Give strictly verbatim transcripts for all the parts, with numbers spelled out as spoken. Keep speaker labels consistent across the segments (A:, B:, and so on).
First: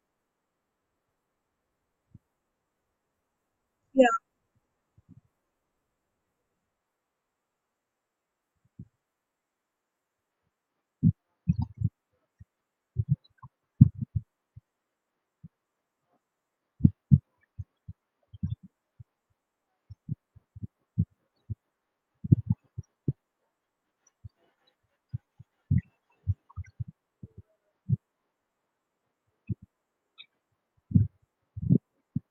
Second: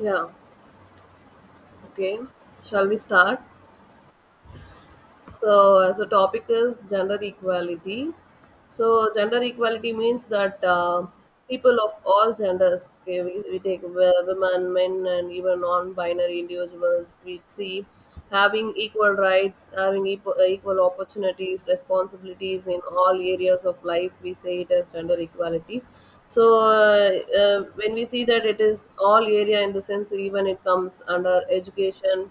A: Yeah, okay. Shall we start?
B: Yeah,
A: So, as a topic is gender equality. So, gender equality means that uh, people of all genders, okay, we, we take wo- women, men, and even non binary individuals, we see having equal rights, having equal, equal opportunities, responsibilities in all areas of life. We say it as gender equality. So uh, uh, when we see that it is all area in the sense even it comes under education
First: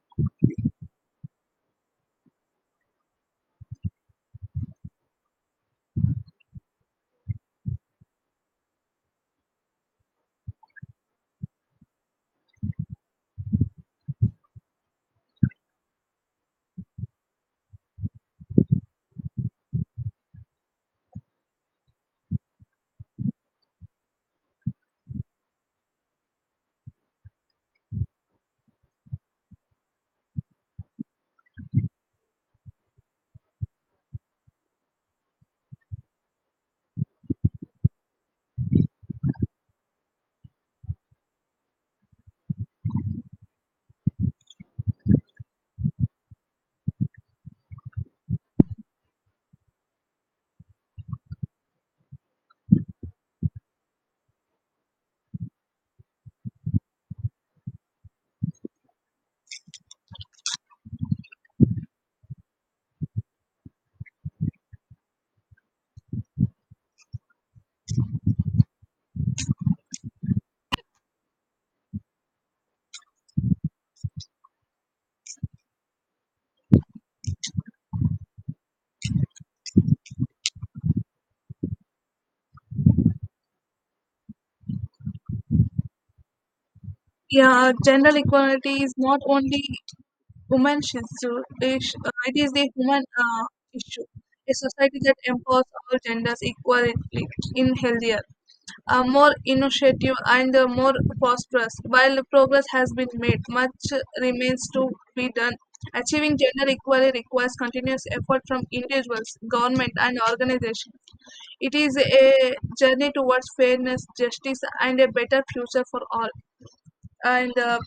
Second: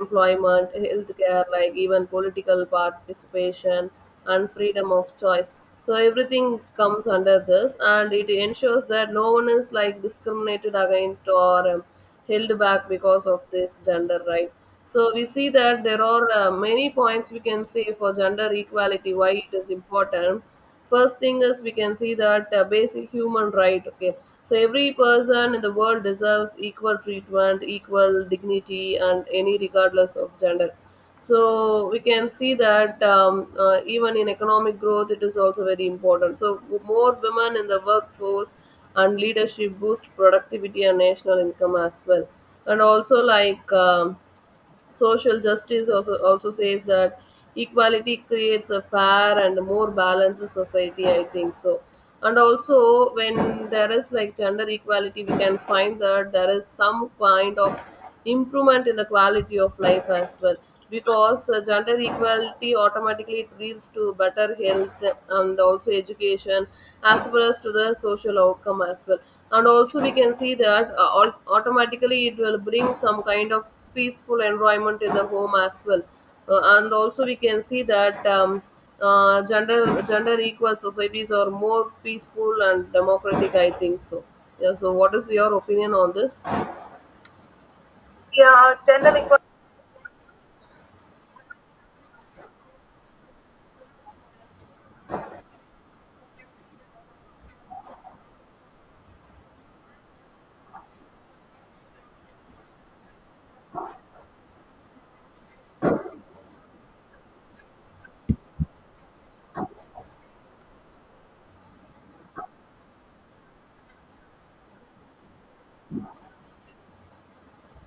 A: employment, healthcare, like even political participation and freedom of choice. So everything comes under this, and it ensures that no one is like discriminated against or um, held back because of this gender right. So we see that there are uh, many points we can say for gender equality why it is important. First thing is we can see that uh, basic human right. Okay, so every person in the world deserves equal treatment, equal dignity, and any regardless of gender. So we can see that um, uh, even in economic growth, it is also very important. So more women in the workforce and leadership boost productivity and national income as well. And also like. Um, social justice also, also says that equality creates a fair and more balanced society, I think so. And also, when there is like gender equality, we can find that there is some kind of improvement in the quality of life as well because uh, gender equality automatically it leads to better health and also education as well as to the social outcome as well, and also we can see that uh, au- automatically it will bring some kind of peaceful environment in the home as well, uh, and also we can see that um, uh, gender gender equal societies are more peaceful and democratic, I think so. Yeah, so what is your opinion on this?
B: yeah. Gender equality is not only women issue. Ish- uh, it is the human uh, issue. A society that empowers all genders equally in healthier, uh, more innovative, and uh, more prosperous. While progress has been made, much remains to be done. Achieving gender equality requires continuous effort from individuals, government, and organizations. It is a journey towards fairness, justice, and a better future for all. And uh,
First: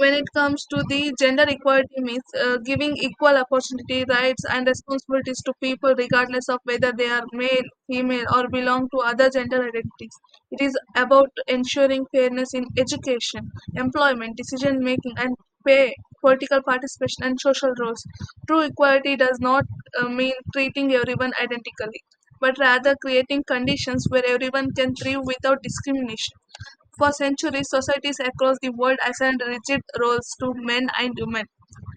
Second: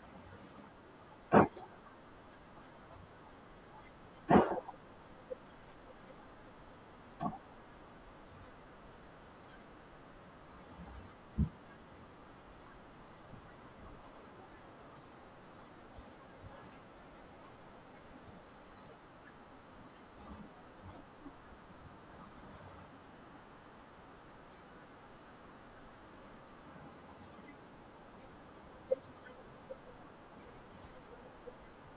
B: When it comes to the gender equality means uh, giving equal opportunity rights and responsibilities to people, regardless of whether they are male, female, or belong to other gender identities. It is about ensuring fairness in education, employment, decision making and pay, political participation, and social roles. True equality does not uh, mean treating everyone identically, but rather creating conditions where everyone can thrive without discrimination. For centuries, societies across the world assigned rigid roles to men and women.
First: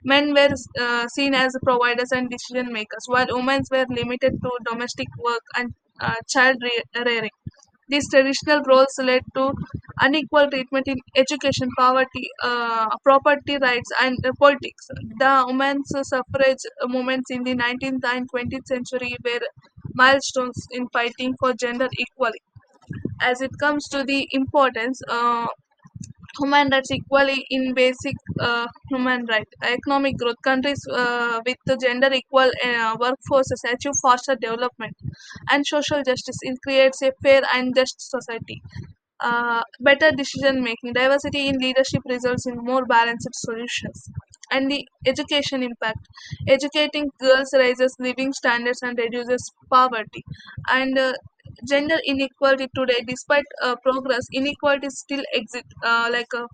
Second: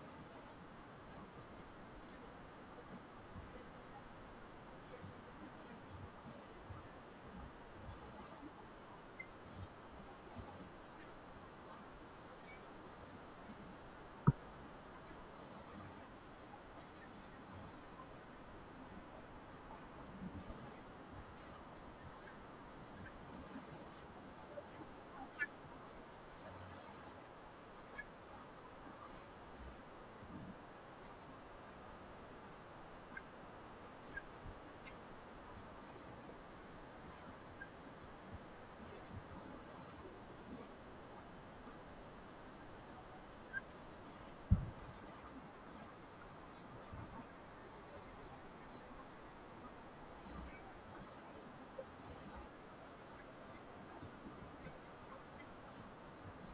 B: Men were uh, seen as providers and decision makers, while women were limited to domestic work and uh, child re- rearing. These traditional roles led to unequal treatment in education, poverty, uh, property rights, and uh, politics. The women's suffrage movements in the nineteenth and twentieth century were milestones in fighting for gender equality. As it comes to the importance, uh, human rights equally in basic uh, human rights. Economic growth countries uh, with the gender equal uh, workforces achieve faster development, and social justice in creates a fair and just society. Uh, better decision making, diversity in leadership results in more balanced solutions. And the education impact. Educating girls raises living standards and reduces poverty. And uh, Gender inequality today, despite uh, progress, inequalities still exist, uh, like uh,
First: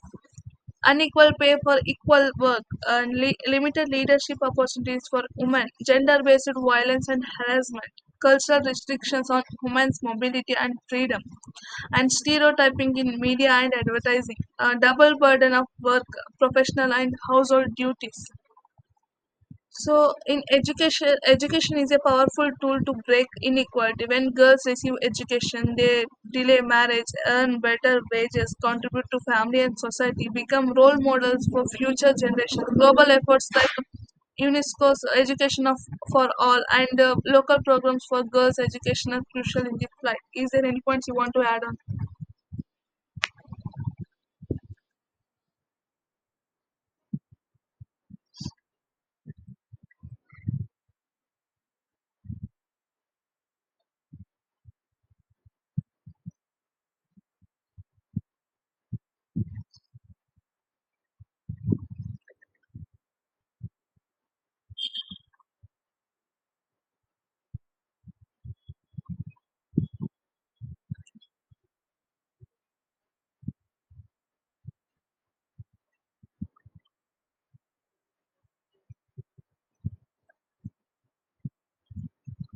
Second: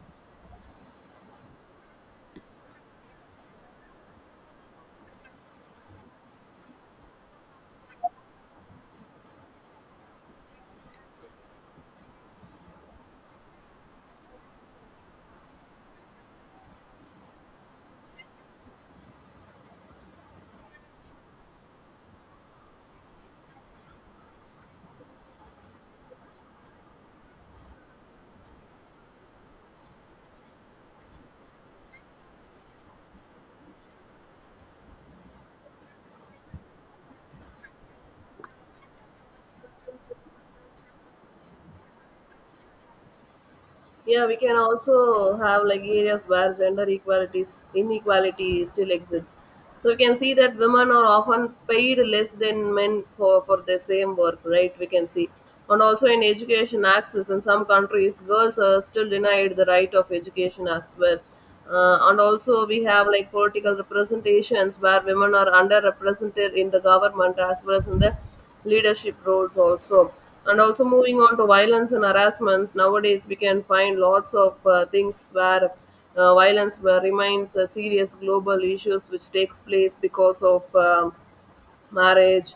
B: unequal pay for equal work, and li- limited leadership opportunities for women, gender based violence and harassment, cultural restrictions on women's mobility and freedom, and stereotyping in media and advertising, a double burden of work, professional and household duties. So, in education, education is a powerful tool to break inequality. When girls receive education, they delay marriage, earn better wages, contribute to family and society, become role models for future generations. Global efforts like UNESCO's Education of, for All, and uh, local programs for girls' education are crucial in this fight. Is there any points you want to add on?
A: Yeah, we can also have like areas where gender equalities inequality still exists. So we can see that women are often paid less than men for, for the same work, right? We can see. And also in education access in some countries, girls are still denied the right of education as well. Uh, and also we have like political representations where women are underrepresented in the government as well as in the leadership roles also. And also moving on to violence and harassments, nowadays we can find lots of uh, things where uh, violence where remains a serious global issues, which takes place because of um marriage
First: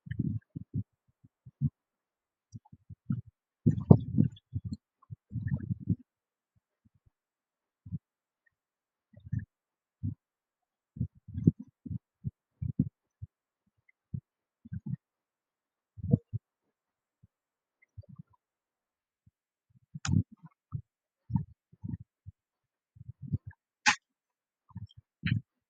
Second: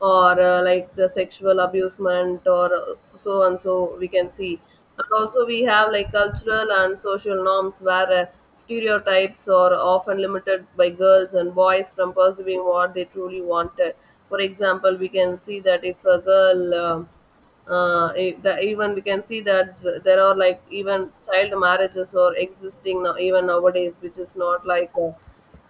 A: or uh, like the sexual abusement or uh, so and so we can see. And also we have like cultural and social norms where uh, stereotypes are often limited by girls and boys from pursuing what they truly wanted. For example, we can see that if a girl um uh, if the, even we can see that th- there are like even child marriages or existing now even nowadays, which is not like uh,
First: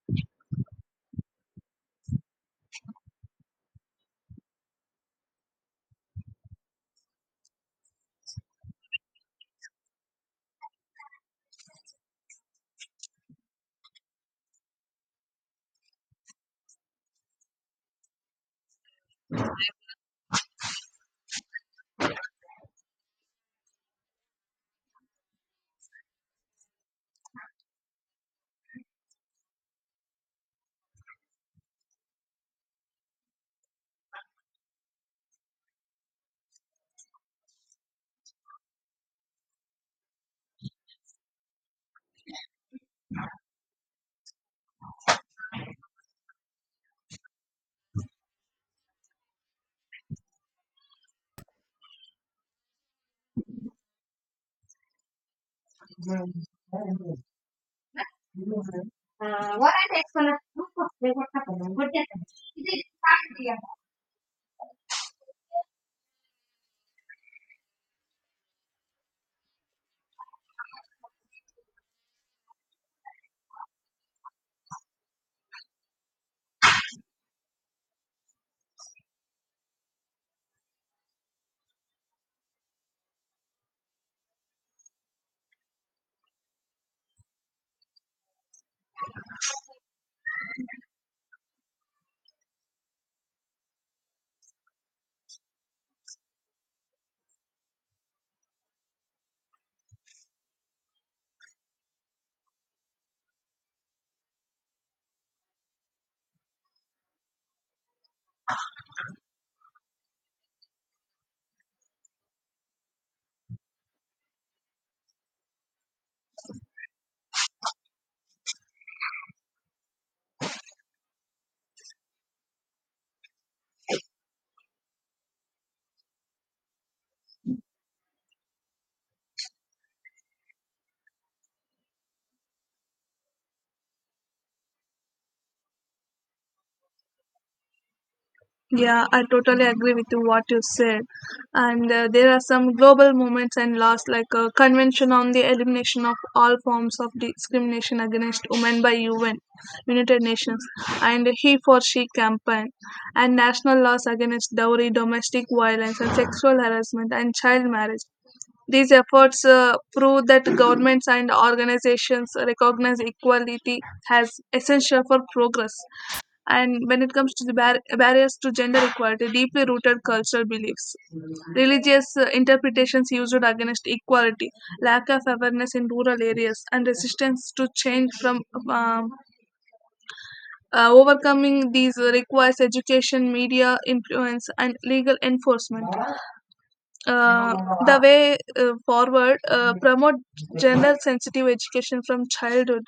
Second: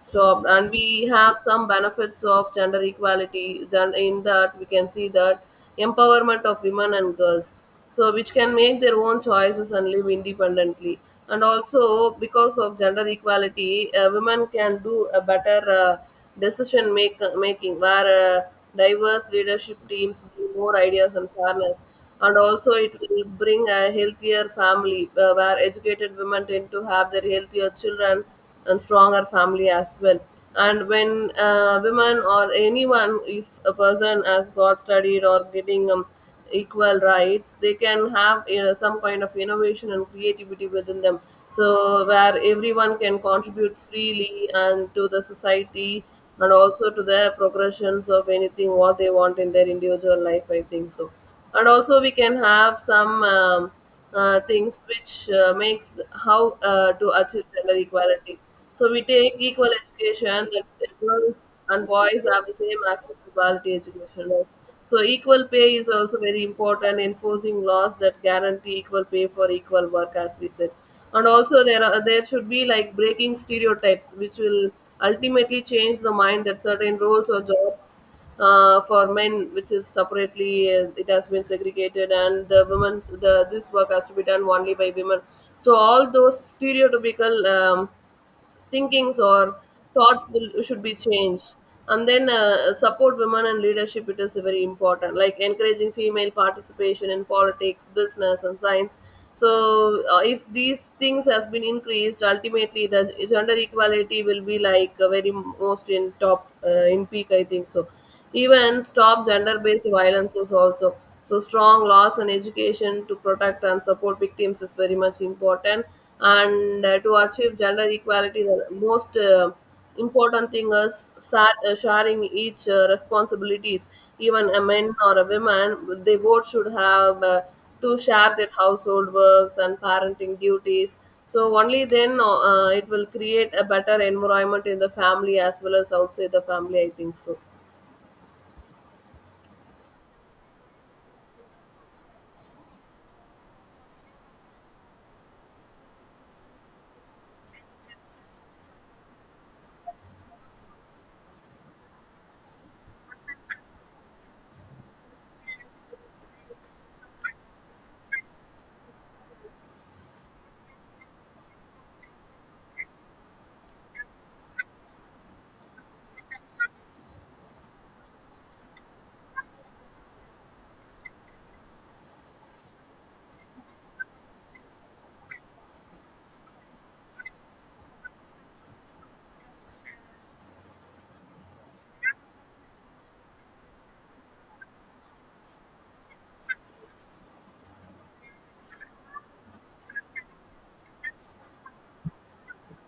A: stopped. And we have some benefits of gender equality, gen- in that we can see that empowerment of women and girls, so which can make their own choices and live independently. And also because of gender equality, uh, women can do a better uh, decision make, making where uh, diverse leadership teams bring more ideas and fairness. And also it will bring a healthier family, uh, where educated women tend to have their healthier children and stronger family as well. And when uh, women or anyone, if a person has got studied or getting um, equal rights, they can have, you know, some kind of innovation and creativity within them. So where everyone can contribute freely and to the society and also to their progressions of anything what they want in their individual life, I think so. And also we can have some. Um, uh, things which uh, makes how uh, to achieve gender equality. So we take
B: Uh,
A: equal
B: what are the external
A: education
B: proof of
A: that
B: what
A: girls
B: happened?
A: and
B: What
A: boys
B: happened?
A: have the same access to quality education, right? So equal pay is also very important. Enforcing laws that guarantee equal pay for equal work, as we said, and also there are there should be like breaking stereotypes, which will ultimately change the mind that certain roles or jobs uh, for men, which is separately uh, it has been segregated, and the women the this work has to be done only by women. So all those stereotypical um, thinkings or thoughts will should be changed. And then uh, support women in leadership. It is very important, like encouraging female participation in politics, business, and science. So uh, if these things has been increased, ultimately the gender equality will be like uh, very most in top uh, in peak, I think so. Even stop gender based violences also. So, strong laws and education to protect and support victims is very much important. And uh, to achieve gender equality, the most uh, important thing is sa- uh, sharing each uh, responsibilities. Even a man or a woman, they both should have uh, to share their household works and parenting duties. So only then uh, it will create a better environment in the family as well as outside the family, I think so.
B: Yeah, I totally agree with you what you said. And uh, There are some global movements and laws like a Convention on the Elimination of All Forms of Discrimination Against Women by U N, United Nations, and He for She campaign, and national laws against dowry, domestic violence, and sexual harassment and child marriage. These efforts uh, prove that governments and organizations recognize equality as essential for progress. And when it comes to the bar- barriers to gender equality, deeply rooted cultural beliefs, religious uh, interpretations used against equality, lack of awareness in rural areas, and resistance to change from um, uh, overcoming these requires education, media influence, and legal enforcement. Uh, the way uh, forward, uh, promote gender sensitive education from childhood,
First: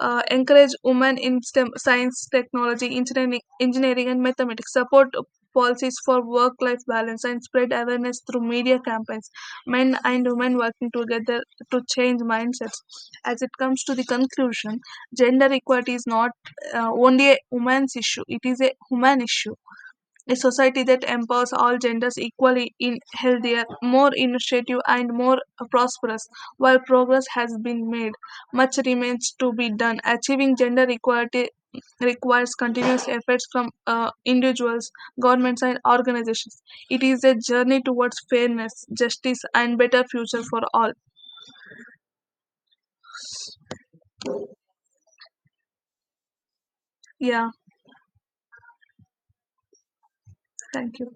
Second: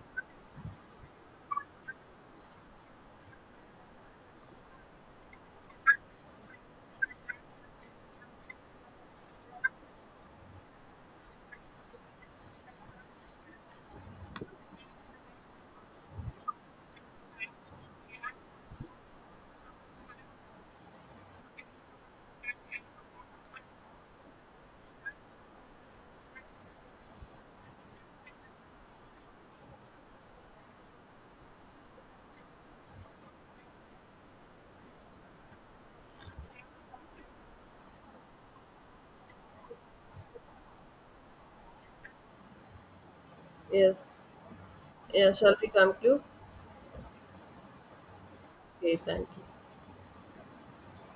B: uh, encourage women in STEM, science, technology, engineering, engineering, and mathematics, support policies for work life balance, and spread awareness through media campaigns. Men and women working together to change mindsets. As it comes to the conclusion, gender equality is not uh, only a woman's issue, it is a human issue. A society that empowers all genders equally is healthier, more innovative, and more prosperous. While progress has been made, much remains to be done. Achieving gender equality requires continuous efforts from uh, individuals, governments, and organizations. It is a journey towards fairness, justice, and better future for all.
A: Yes. Yeah, shall we conclude?
B: Yeah,
A: Okay, thank you.
B: thank you.